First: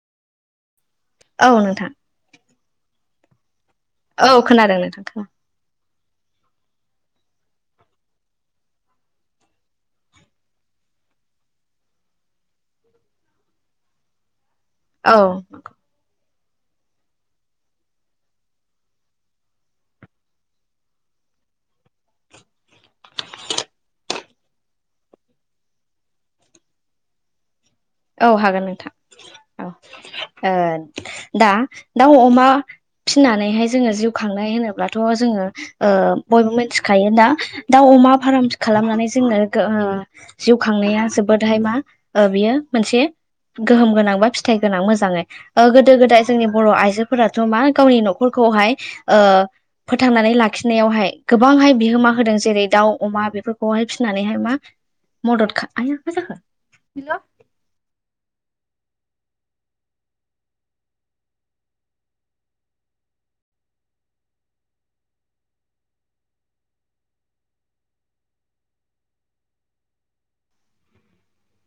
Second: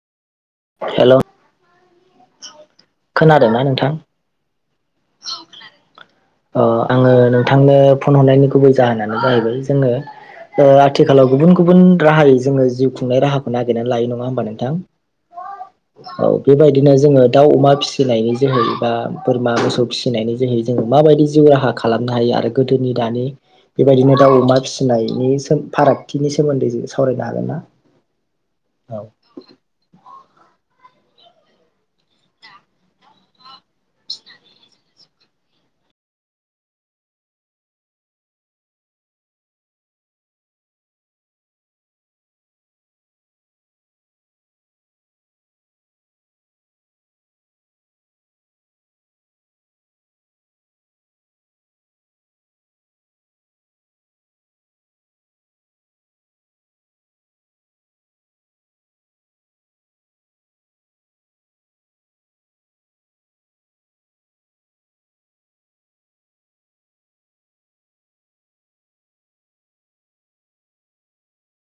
औ नोंथां खोनादों ना नों औ खोनादों नोंथां खोना आङो नोंथांनो फन हरनायनि गुबै जाहोनानो जाहैबाय जोङो ओ आथिखालाव गुबुन गुबुन राहायै जोङो जिउ खुंनाय राहाखौ नागिरनानै लायो नङा होमबा नोंथांा औ औ बेबायदिनो जोङो दाउ अमा फिसिनायनि जोहै बा बोरमा मोसौ फिसिनायनि जोहै जोङो माबायदि जिउ राहा खालामनो हायो आरो गोदोनि दानि बेबायदिनो दाउ अमा फिसिनायनि फारागथिनि सोमोन्दै सावरायनो हागोन ना? औ हागोन नोंथां औ औ ओ दा दाउ अमा फिनानैहाय जोङो जिउ खांनाय होनोब्ला थ' जोङो ओ बयबो मिथिखायोोना दाउ अमा फार्म खालामनानै जोङो जिउ खांनाया जोबोदहाय मा ओ बियो मोनसे गोहोम गोनां बा फिथाइ गोनां मोजाङै गोदो गोदाय जोंनि बर' आइजोफोराथ' मा गावनि न'खरखौ। ओ फोथांनानै लाखिनायावहाय गोबांहाय बिहोमा होदों जेरै दाउ अमा हानाय फोरखौहाय फिसिनानैहाय मा मदद आया मा जाखो? हेलौ!